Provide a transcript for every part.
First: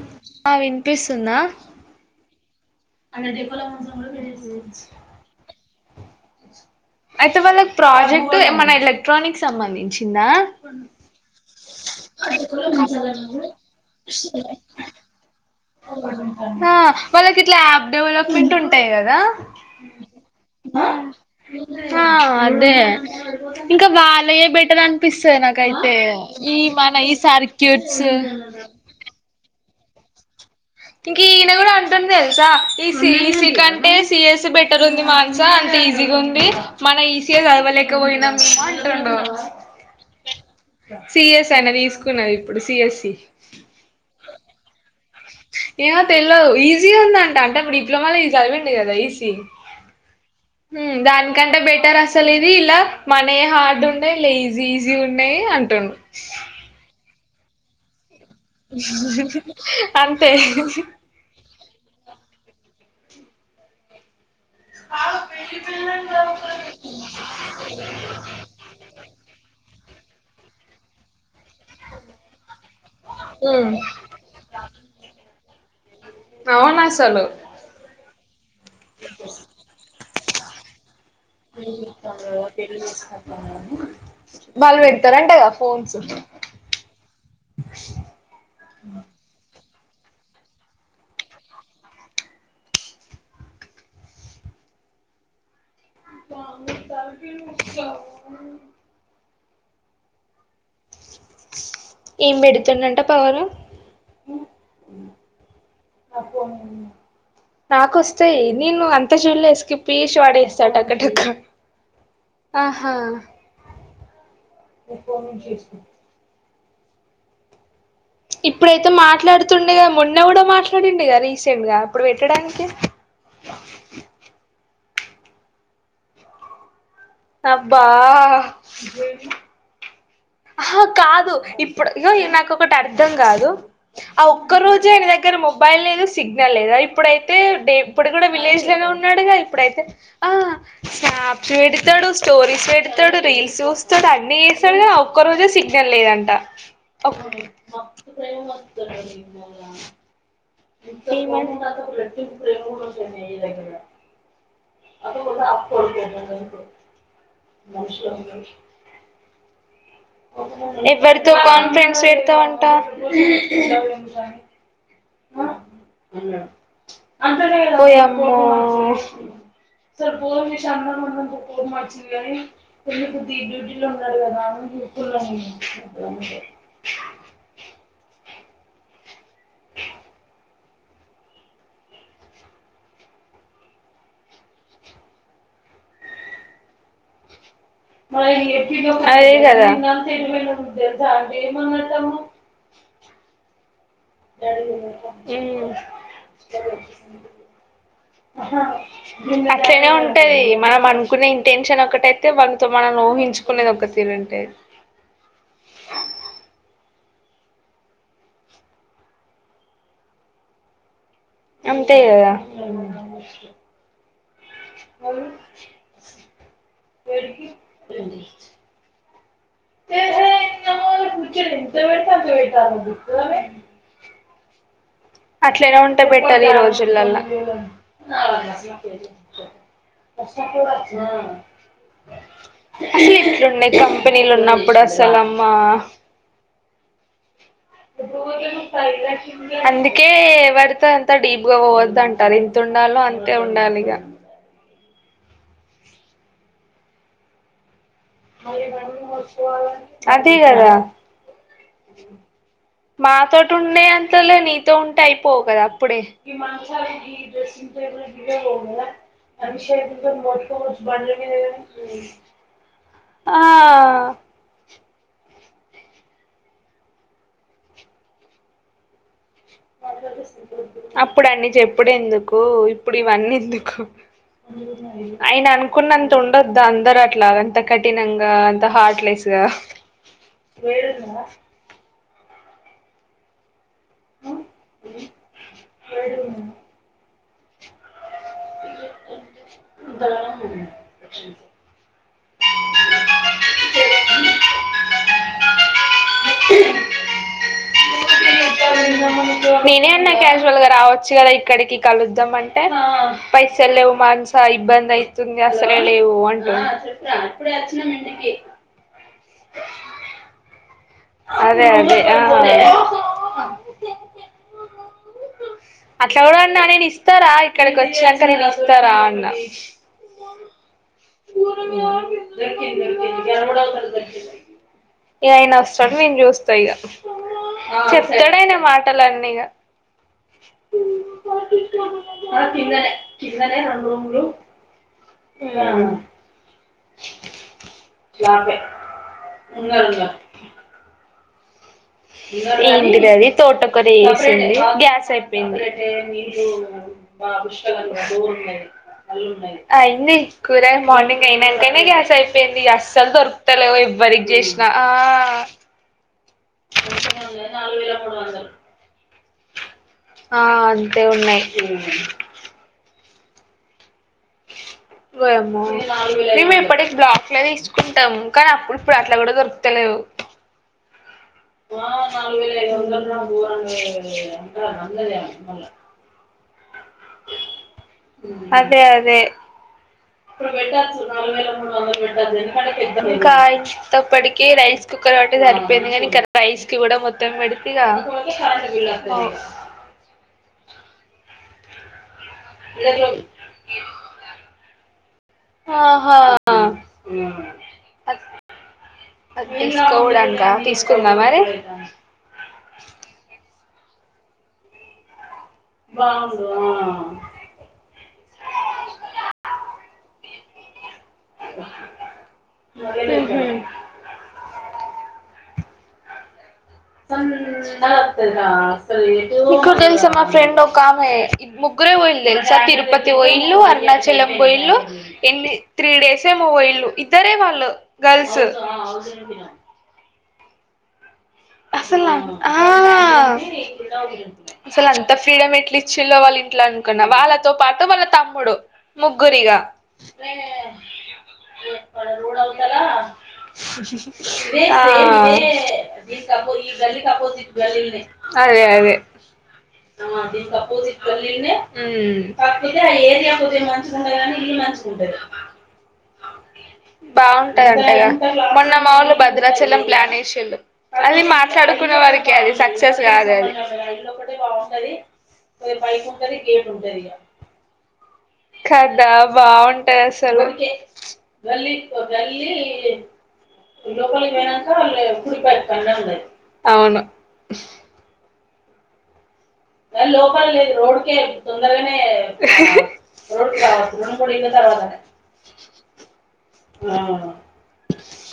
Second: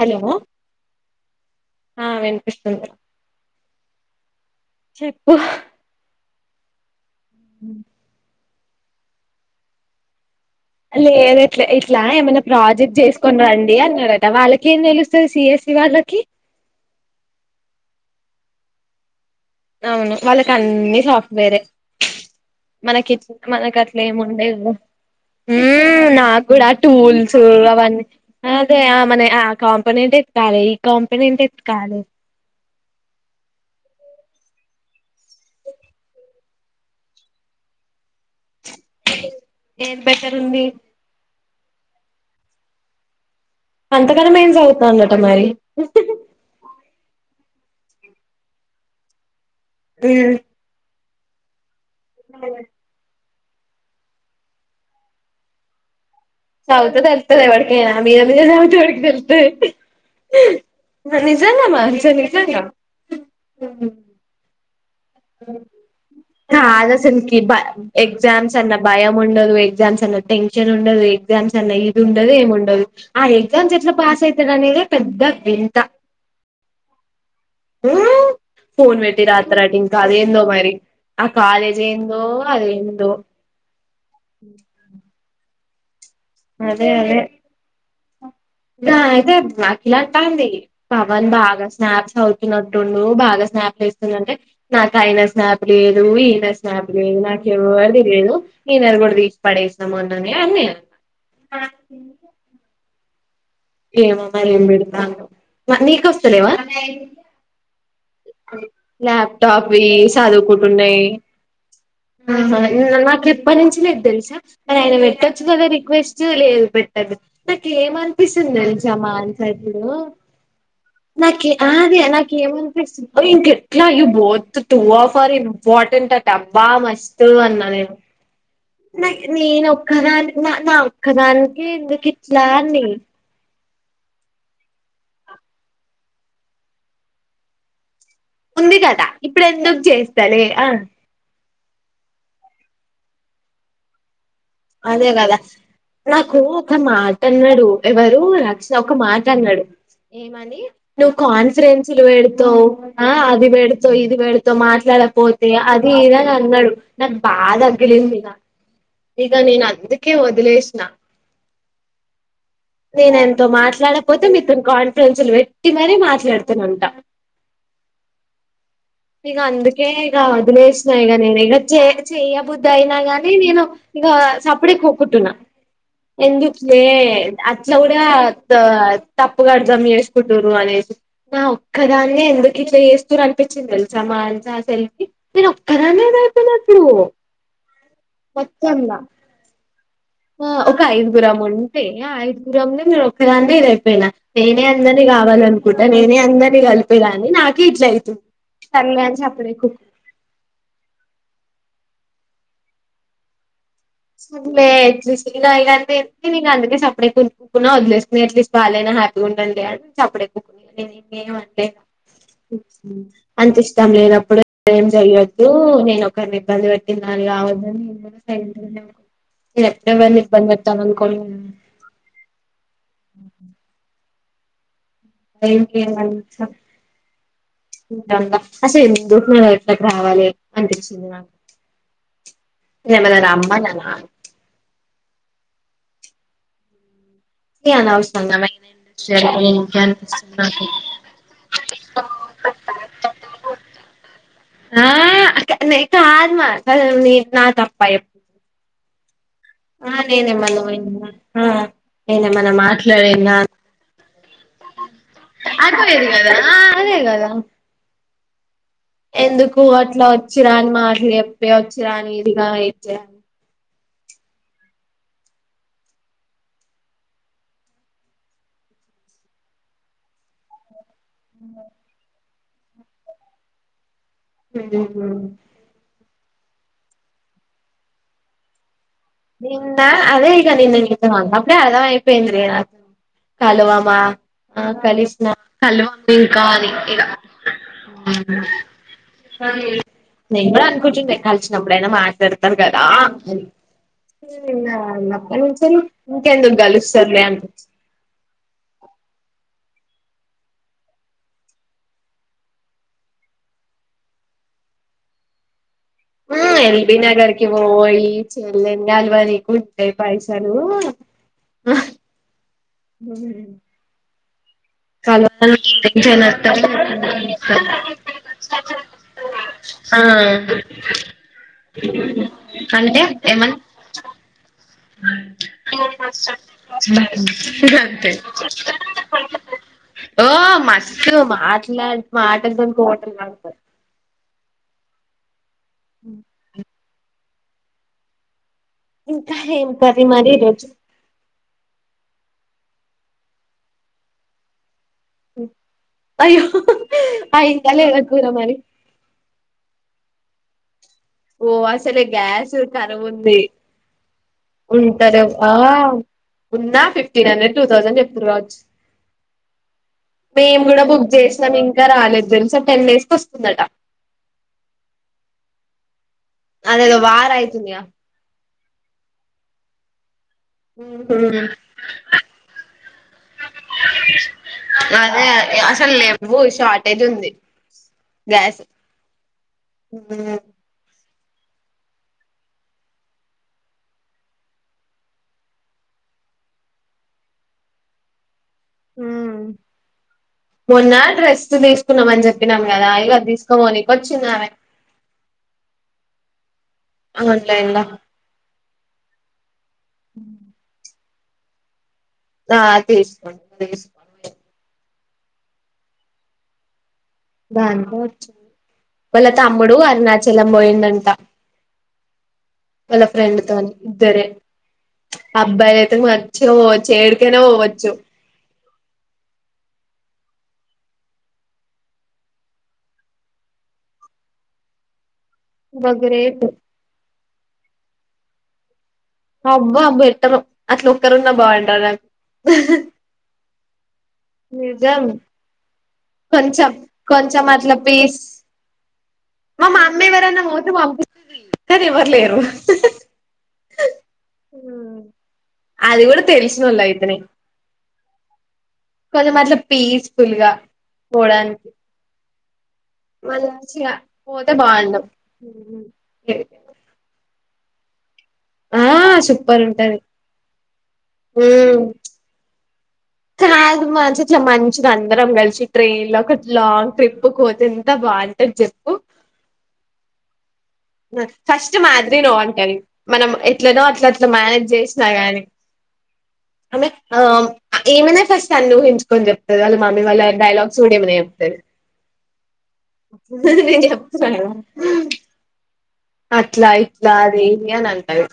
Hello ఆ వినిపిస్తుందా ఆ వినిపిస్తుంది చెప్పు [unintelligible] అయితే వాళ్ళ కి ప్రాజెక్ట్. ఏమ ఎలక్ట్రానిక్స్ సంబంధించిందా లేదు ఎట్ ఇట్లా ఏమైనా ప్రాజెక్ట్ చేసుకోనిరండి అన్నరట వాళ్ళక ఏం తెలుస్తుంది సిఎస్ ంట వాళ్ళకి ఇట్లా యాప్ డెవలప్మెంట్ ఉంటాయి కదా అవును వాళ్ళకి అన్ని సాఫ్ట్వేరె ఆ అదే మనకి మనకు ఇంకా అట్ల ఏమి ఉండే వాళ్ళయే బెటర్ అనిపిస్తది నాకైతే నాకు ఈ కూడా మన ఈ టూల్స్ సర్క్యూట్స్ అవన్నీ అదే మన ఆ కామ్ పని ఏంటే ఇంక ఈయన కూడా అంటుండె తెలుసా ఈ సిఈసి కంటే సిఎస్ బెటర్ ఉంది మానస అంత ఈజీగా ఉంది మన ఈజీగా చదవలేకపోయినా ఏది బెటర్ ఉంది సి ఎస్ ళ్తన్న తీసుకున్నది. ఇప్పుడు సి ఎస్ సి [unintelligible] మరి ఏమే తెల్వదు. ఈజీగా ఉందంట అంటే ఆప్పుడు ఇ డిప్లమాల ఇది చదివిండు. గాదా ఈ సీ హ్ దానికంటే బేట్ అసలు ఇది ఇలా మం ఏ హార్డ్ ఉన్నాయి. లేజీ ఈజీ ఉన్నాయి. అంటుండు. చదువుతే తేలుత్తది. ఎవడికైన మీద మీదనే చదువుతే వాడికి తేలుత్తది. అంతే నిజంగా మా నిజం నిజంగా కాదు ఆసల్ కి బ ఎగ్జామ్స్ అన్న భయం ఉండదు. ఏగ్ ఎగ్జామ్స్ అన్న టెన్షన్ ఉండదు. ఎగ్జామ్స్ అన్నా ఇది ఉండదు. ఏమి ఉండదు ఆ హ్మ్ ఎగ్జామ్స్ ఎట్లా పాస్ అయితాడు. అనేది పెద్ద వింత అవును. ఆసలు ఉమ్, ఫోన్ వేట్టి రాత్తరటింకా ఏందో అదేందో వాళ్ళు పెడతారు. అంట గా ఆ ఫోన్స్ అదే అదే దా అయితే ఇలాంటంది. పవన్ బాగా స్నాప్స్ అవుతున్నట్టుండు బాగా స్నాప్ల్ ఏస్తుండు. అంటే నాకయినా స్నాప్ లేదు ఈయన స్నాప్ లేదు. నాకు ఎవరిది లేదు. ఈయనది కూడా తీసు పడేసినం అన్ననే అని నేను అన్నా ఏం పెడుతుండంట ప్పరా ఏమే మరి ఏం పెడతన్లో నీక వోస్తలేవా నాకొస్తాయి నేను అంత చూడలే ల్యాప్టాప్వి స్కిప్ చేసి పడేస్తా చదువుకుంటు టక ఉన్నాయి టక ఆహా నాకు ఎప్ప నుంచి లేదు. తెలుస అని ఆయన పెట్టొచ్చు. కదా రిక్వెస్ట్ లేదు. పెట్టది పెట్టీ ఏమం ఇప్పుడైతే [unintelligible] మాట్లాడుతుండేగా చూడు. మొన్న కూడా మాట్లాడిండుగా నాకె రీసెంట్ అ గా ది అప్పుడు నాకే పెట్టడానికి ఏమనిపిస్తుం ద ఇంకెట్లా ఇవి బోథ్ టూ వఫర్ ఇంపార్టెంట్ ఆటబ్బా మస్ అబ్బా ఆహా కాదు ఇప్పుడు నక్కదనికినికి ఇగో నాకు ఒకటి ఎందుట్లాన్ని అర్థం కాదు ఆ ఒక్క రోజు ఆయన దగ్గర మొబైల్ లేదు సిగ్నల్ లేదు ఇప్పుడైతే డే ఇప్పుడు కూడా విలేజ్ ఉంది లోనే కదా ఉన్నాడుగా ఇప్పుడు ఎందుకు ఇప్పుడైతే చేస్తలే ఆ పేడితాడు స్టోరీస్ పెేడితాడు రీల్స్ స్తాడు అ మీ ఎస అదే కదా నాకు ఒక మాట అన్నాడు ఎవరు రక్షణ ఒక మాట అన్నాడు ఏమ నువ్వు కాన్ఫిరెన్స్లు పెడతవు ఆ అది పెడత ఇది పెడత మాట్లాడకపోతే అది ఇనని అన్నాడు నాకు బా తగ్గిలింది ఇలా ఎవరితో కాన్ఫిడెన్స్ పెడతా ఉంటా అసలు పెట్టి మరీ మాట్లాడుతూను ఉంటా ఓయమ్మో ఇక అందుకే ఇక వదిలేసినా ఇక నేను ఇక చే చేయబుద్ధి అయినా గాని నేను సప్పుడ కూకుట్టున్నా ఎందులే అట్ల కూడా అత్త తప్పుగ అర్థం చేసుకోటరు అనేసి నా ఒక్కదాన్నే ఎందుకు ఇట్లా చేస్తూని అనిపించింది తెలుసామ్మా అల్స సెల్ఫి నేను ఒక్కదాన్నేద అయిపోనప్పుడు మన గ ఒక ఐదుగురం ఉంటే ఆ ఐదుగురంంలో మీరు ఒకదా ర నేనే అందరిని కలిపేదాన్ని నాకే ఇట్లా అయితుంది సర్లే అని సప్పుడేక ఊకున్న అట్లనే ఉంటది మనం అనుకున్న ఇంటెన్షన్ ఒకటైతే అ మనతో మనం ఊహించ ఎట్సిగాయి క అందుకే నిక్ సప్ప అప్పు కు కుక్కున వదిలేసుకుని ఎట్లీస్ట్ బాగానా హ్యాపీగా ఉండి అ అడే కుక్కుని అనిను లే అంతే కదా అంత ఇష్టాం లేదప్పుడు ఏం జయవొద్దు నేను ఒకరిని ఇబ్బంది పెట్టినా కావద్దని నేను కూడా ఎడ తా అనుకో ఎట్ల పెడితే అట్లా పాటల అట్లనా ఉంటే పెట్టాలి ఈ రోజుల దంగా అసలు ఎందుకు నేను ఇట్లకి రావాలి అసలు అనిపించింది నాకు నేను ఏమైనా ఇట్లుండయి రమ్మన్నానా కంపెనీలు ఉన్నప్పుడు సలమ్మా ఏ అనవసరంగా మెయిన్ ఇండస్ట్రీ అనుకుని ఇంకే అనిపిస్తుంది నాకు అందుకేవడితే అంత డీప్గా పోవద్దు అంటారు ఎంత ఉండాలో అంతే ఉండాలి ఇక ఆకా ఆత్మ న నా తప్పయి అ మ ఆ ఆ నేనేమన్నా నేనేమన్నా మాట్లాడినా మాతోటి ఉండే అంతలో నీతో ఉంటే అయిపోవు కదా అప్పుడే అటుపోయేది కదా ఆ అదే కదా ఎందుకు అట్లా వచ్చిరాని మాటలు చెప్పి వచ్చిరాని ఇదిగా ఇది చేయాలి ఆ మస్తు అప్పుడాన్డి చెప్పుడు ఎందుకు ఓ ఇప్పుడు ఇవన్నీ ఎందుకు ఉమ్. అయిన అనుకున్నం ఉండొద్ద అందరు అట్లా అంత కఠినంగా అంత హార్డ్ నిన్న అదే ఇగ నిన్న నితువా అప్పుడే అర్ధం అయి పేయింది నాక్ కాలువం ఆ కలిసిన కలివ ఇంకా అనీ ఇగ అవు నేనే అనుకుంటుందే కల్సినబ్బుడ్ ఆయన మా తీడతారు కదా అని అప్ప నుంచారు ఇంకెందుకు గలుస్తార్లే అని నేనే అన్నా క్యాజువల్ గా రావచ్చు కదా ఇక్కడికి కలుద్దాం అంటే పైసలు లేవు మానసా ఇబ్బంది అయ్తుంది అసలు ఉ ఎల్బి నగరకి పోయి చెల్లెన్ గలవని కుంటయి పైసలు అదే అదే ఆ కలో అట్ల కూడా అన్న నేను ఇస్తారా ఇక్కడికి వచ్చినాక నేను ఇస్తారా అన్న ఆ అంటే న ఏమన్ గరవడ ఇగ ఆయన వస్తాడు నేను చూస్త ఇగ అంతే చెప్తాడ ఆయన మాటలన్నీ ఇగ ఓ మస్తు మాట్లాడు మాటలతోని కోటలు పడతారు హమ్ ే ఇంక ఏం కర్రి మరి ఈరోజు ఏంటి దది తోటకూర జెసింది గ్యాస్ చెప్పింది అయ్యో అయిందా లేదా కూర మరి అయింది కుర ఏం మార్నింగ్ ఓ అయినకనే అసలే గ్యాస్ అయిపోయింది కరువు అస్సలు ఉంది దొరుకుతలేవు ఎవ్వరికి జేసిన ఆ ఉంటరు ఆ ఉన్నా ఫిఫ్టీన్ హండ్రెడ్ టూ థౌజండ్ చెప్తురు కావచ్చు ఆ మేము కూడా అంతే బుక్ ఉన్నాయి చేసినం ఇంకా రాలేదు తెల్సా టెన్ విసుగ్ వస్తుందట ఓయమ్మో మేము ఎప్పటికి అదేదో బ్లాక్ వార్ లో అయితుందిగా తీసుకుంటాము కానీ ప్పుడు ఇప్పుడు అట్లా కూడా దొరుకుతలేవు ఉ ఆ నాలుగు వేల వందర పోర అంట అందద అదే అమ్ల అసలు లేవు షార్టేజ్ ఉంది గ్యాస్ అదే అదే ఇంకా ఇంతప్పటిక రైస్ కుక్కర్ అంటే సరిపోయింది కానీ ఇంకా రైస్ కి కూడా మొత్తం పెడితేక విళ్ళ ఉమ్ మొన్న డ్రెస్ తీసుకున్నామని చెప్పి ప్పినాం కదా ఇగ తీసుకోమ నక వచ్చిందిమె ఆహా ఆన్లైన్ లో తీసుకోవడాక తీసుకో మరి ఆ తీసుకోండి తీసుకోండి బాగు బాంత వచ్చింది వాళ్ళ తమ్ముడు అరుణాచలం పోయిందంట ఓ అలా ఫ్రెండ్ త ఇద్దర అబ్బాయిల అయితే మ పోవచ్చు ఏడికైనా పోవచ్చు ఇకుడు తెలుసా మా ఫ్రెండ్ ఒక ఆమె ముగ్గురే ఒయిలు తెలుసా తిరుపతి ఒయిళలు అరుణాచలం బయిళలు ఎన్ని త్రీ డేసే గ్రేట్ మొబైల్లు ఇద్దరే వాళ్ళు గల్స్ అబ్బా అబ్బ ఎట్టారు అట్లు ఒ అసలు అసలు నిజం అంత ఫ్రీడ ఎట్లు ఇచ్చిలోో వాళ్ళ ఇంట్లో కొంచెం అనుకున్న కొంచెం వాళ్ళతో అట్లా పాటు వాళ్ళ పీస్ తమ్ముడు ముగ్గురిగా మా మమ్మీ ఎవరన్నా పోతే పంపిస్తది కానీ ఎవరు లేరు అది కూడా పో ఈ తెలిసినోళ్ళు అయితేనే వెళ్లికిబపోద్ది వెళ్ల్ అదే అదే కొంచెం అట్లా పీస్ఫుల్ గా పోవడానికి అయితే ఆ ఏరియాకితే మంచిగా ఉండదు కానీ పోతే ఇ మంచి బాగుండు ఉంటది బాగు అట్ట అంట మొన్న ఆ మాముళ్లు సూపర్ భద్రాచలం ఉంటది ప్లాన్ వేసేళ్ళు అది ఉమ్ మాట్లాడుకునే వారికి అది స కాదు మంచి ఇట్లా మంచిగా అందరం కలిసి ట్రైన్ లో ఒక లాంగ్ ట్రిప్ పోతే ఎంత బాగుంటది చెప్పు కదా బాగుంటాయి అసలు ఫస్ట్ మాదిరి నో అంటుది మనం ఎట్లనో అట్లా అట్లా మేనేజ్ చేసినా గాని అమ్మే అవును ఇమ్మనే ఫస్ట్ అని ఉ ఇసుకొ చెప్ప కా లోపల లేదు రోడ్కే తొందరగానే రోడ్కి నేను రావచ్చు రుం చెప్తున్నా కూడా ఇన్న కదా తర్వాత అట్లా ఇట్లా అదే ఇ అని అంటరు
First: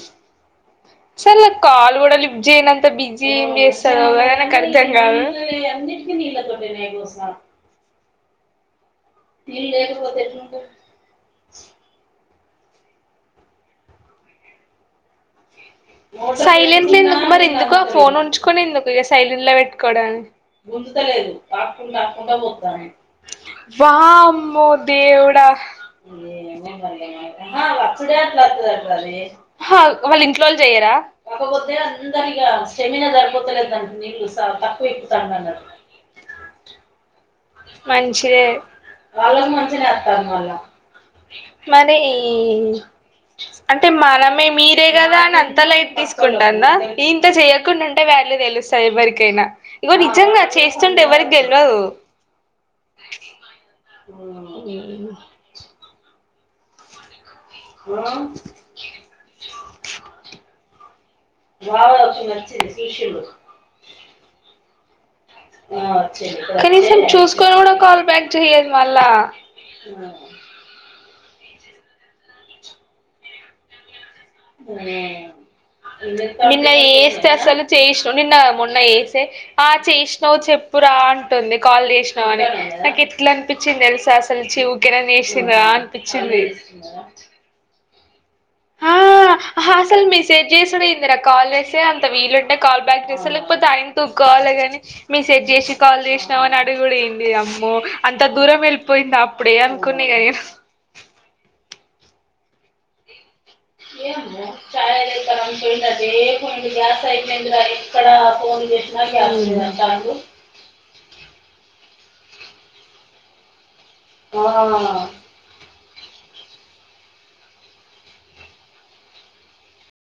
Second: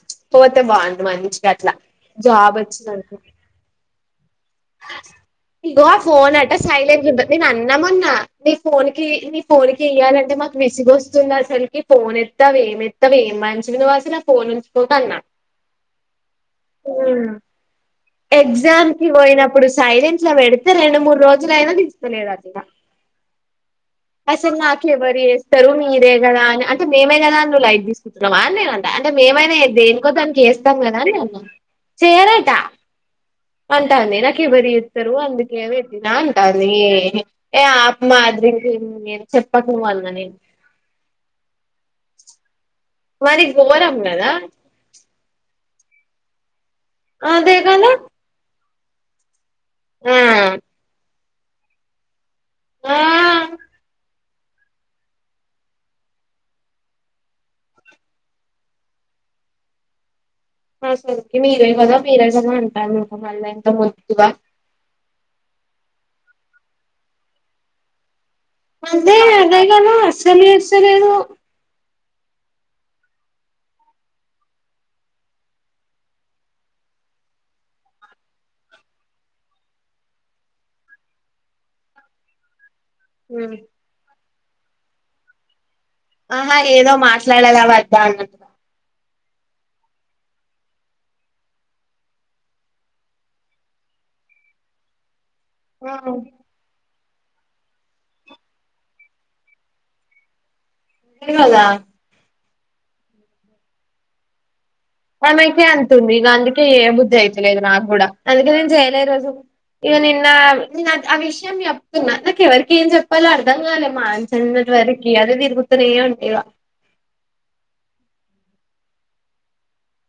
సార్ కాలు కూడా లిఫ్ అయనంత వచ్చిందనుకో బిజీ ఏం చేస్తారుో అర్థం కాదు ఇగో ఆ ఫోన్ మీ ఫోన్ నీ ఫోన్ క ఇయ్యాలంటే మాకు విసుగు వస్తుంది అసలకి ఫోన్ ఎత్త వేమ్ ఎత్త వేమ్ మనిషివి నువ్ అసల ఫోన్ ఉంచుకుంట అన్న సైలెంట్ ఎందుకు మరి ఎందుకు ఆ ఫోన్ ఉంచుకని ఎందుకు ఎగ్జామ్ ఇక కి సైలెంట్ లో పోయినప్పుడు పెట్టుకోవడానిదు సైలెంట్ లో పెడితే రెండు మూడు రోజులయినా తీస్తలేదట ఇగ అసలు వామ్మో నాకెవరు దేవుడా చేస్తారు మీరే కదా అని అంటే మేమే కదా అ నువ్వు లట్ తీసుకుంటన్నామా అ నే అంట అంటే మేమ అయినా వాళ్ళ దేనికోడానికి ఇంట్లో వాళ్ళు చేస్తాం చెయ్యరా ఇద్దాం కదాం అన్న చేయరట అంటాంది నాకు ఎవరు చేస్తారు అందుకే పెట్టిన అంటాంది ఏ ఆ మంచిదే మాదిరి నేను చెప్పట్డం వాలన నేను మరి ఈ మరి అంటే ఘోరం కదా మనమే మీరే కదా అని అంతలో తీసుకుంటాన్న ఇంత అదే చెయ్యకుండా కదా ఉంటే వళ్ళ తెలుసు సైబరికైనా ఇగో ఆ నిజంగా చేస్తుంటే ఎవరికి గెల్ ఆ అ ఆ అ సకే మీరే కదా మీరే కదా అంటారు అ మళ్ళీ ఇంత మ వా కనీసం చూసుకొని కూడా కాల్ బ్యాక్ చెయ్యదు మళ్ళా అదే అదే కథ అసలు చేస్తలేదు నిన్నన్న చేస్తే అసలు చేసినావు నిన్న మొన్న చేస్తే ఆ చేసినావు్ చెప్పురా అంటుంది కాల్ చేసినావు అని నాకు ఎట్లా అనిపించింది తెలుస సల్ చివుకెనా చేసిరా ఆహా ఏదో మాట్లాడాలా వద్దా అన్నట్ ఆ అసలు మెసేజ్ చేసిడు ఎందిరా కాల్ చేస్తే అంత వీలుంటే కాల్ బ్యాక్ చేస్తా లేకపోతే ఆయన తూకోవాలి గాని మెస్ సెట్ చేసి ఆ కాల్ చేసినా అని అడుగుంది లే అమ్మో అంత దూరం వెళ్ళిపోయింది అప్పుడే అనుకునే నీ కాదా ఏ ఆమెకే అంతతుంది ఇక అందుకే ఏ బుద్ధి అయితలేదు నా కూడా అందుకే నేను చేయలే రోజు ఇక నిన్న ఆ విషయం చెప్తున్నా ఎవరిక ఏం చెప్పాలో అర్థం కాల మాస వరకి అది తిరుగుతుర ఉండేవా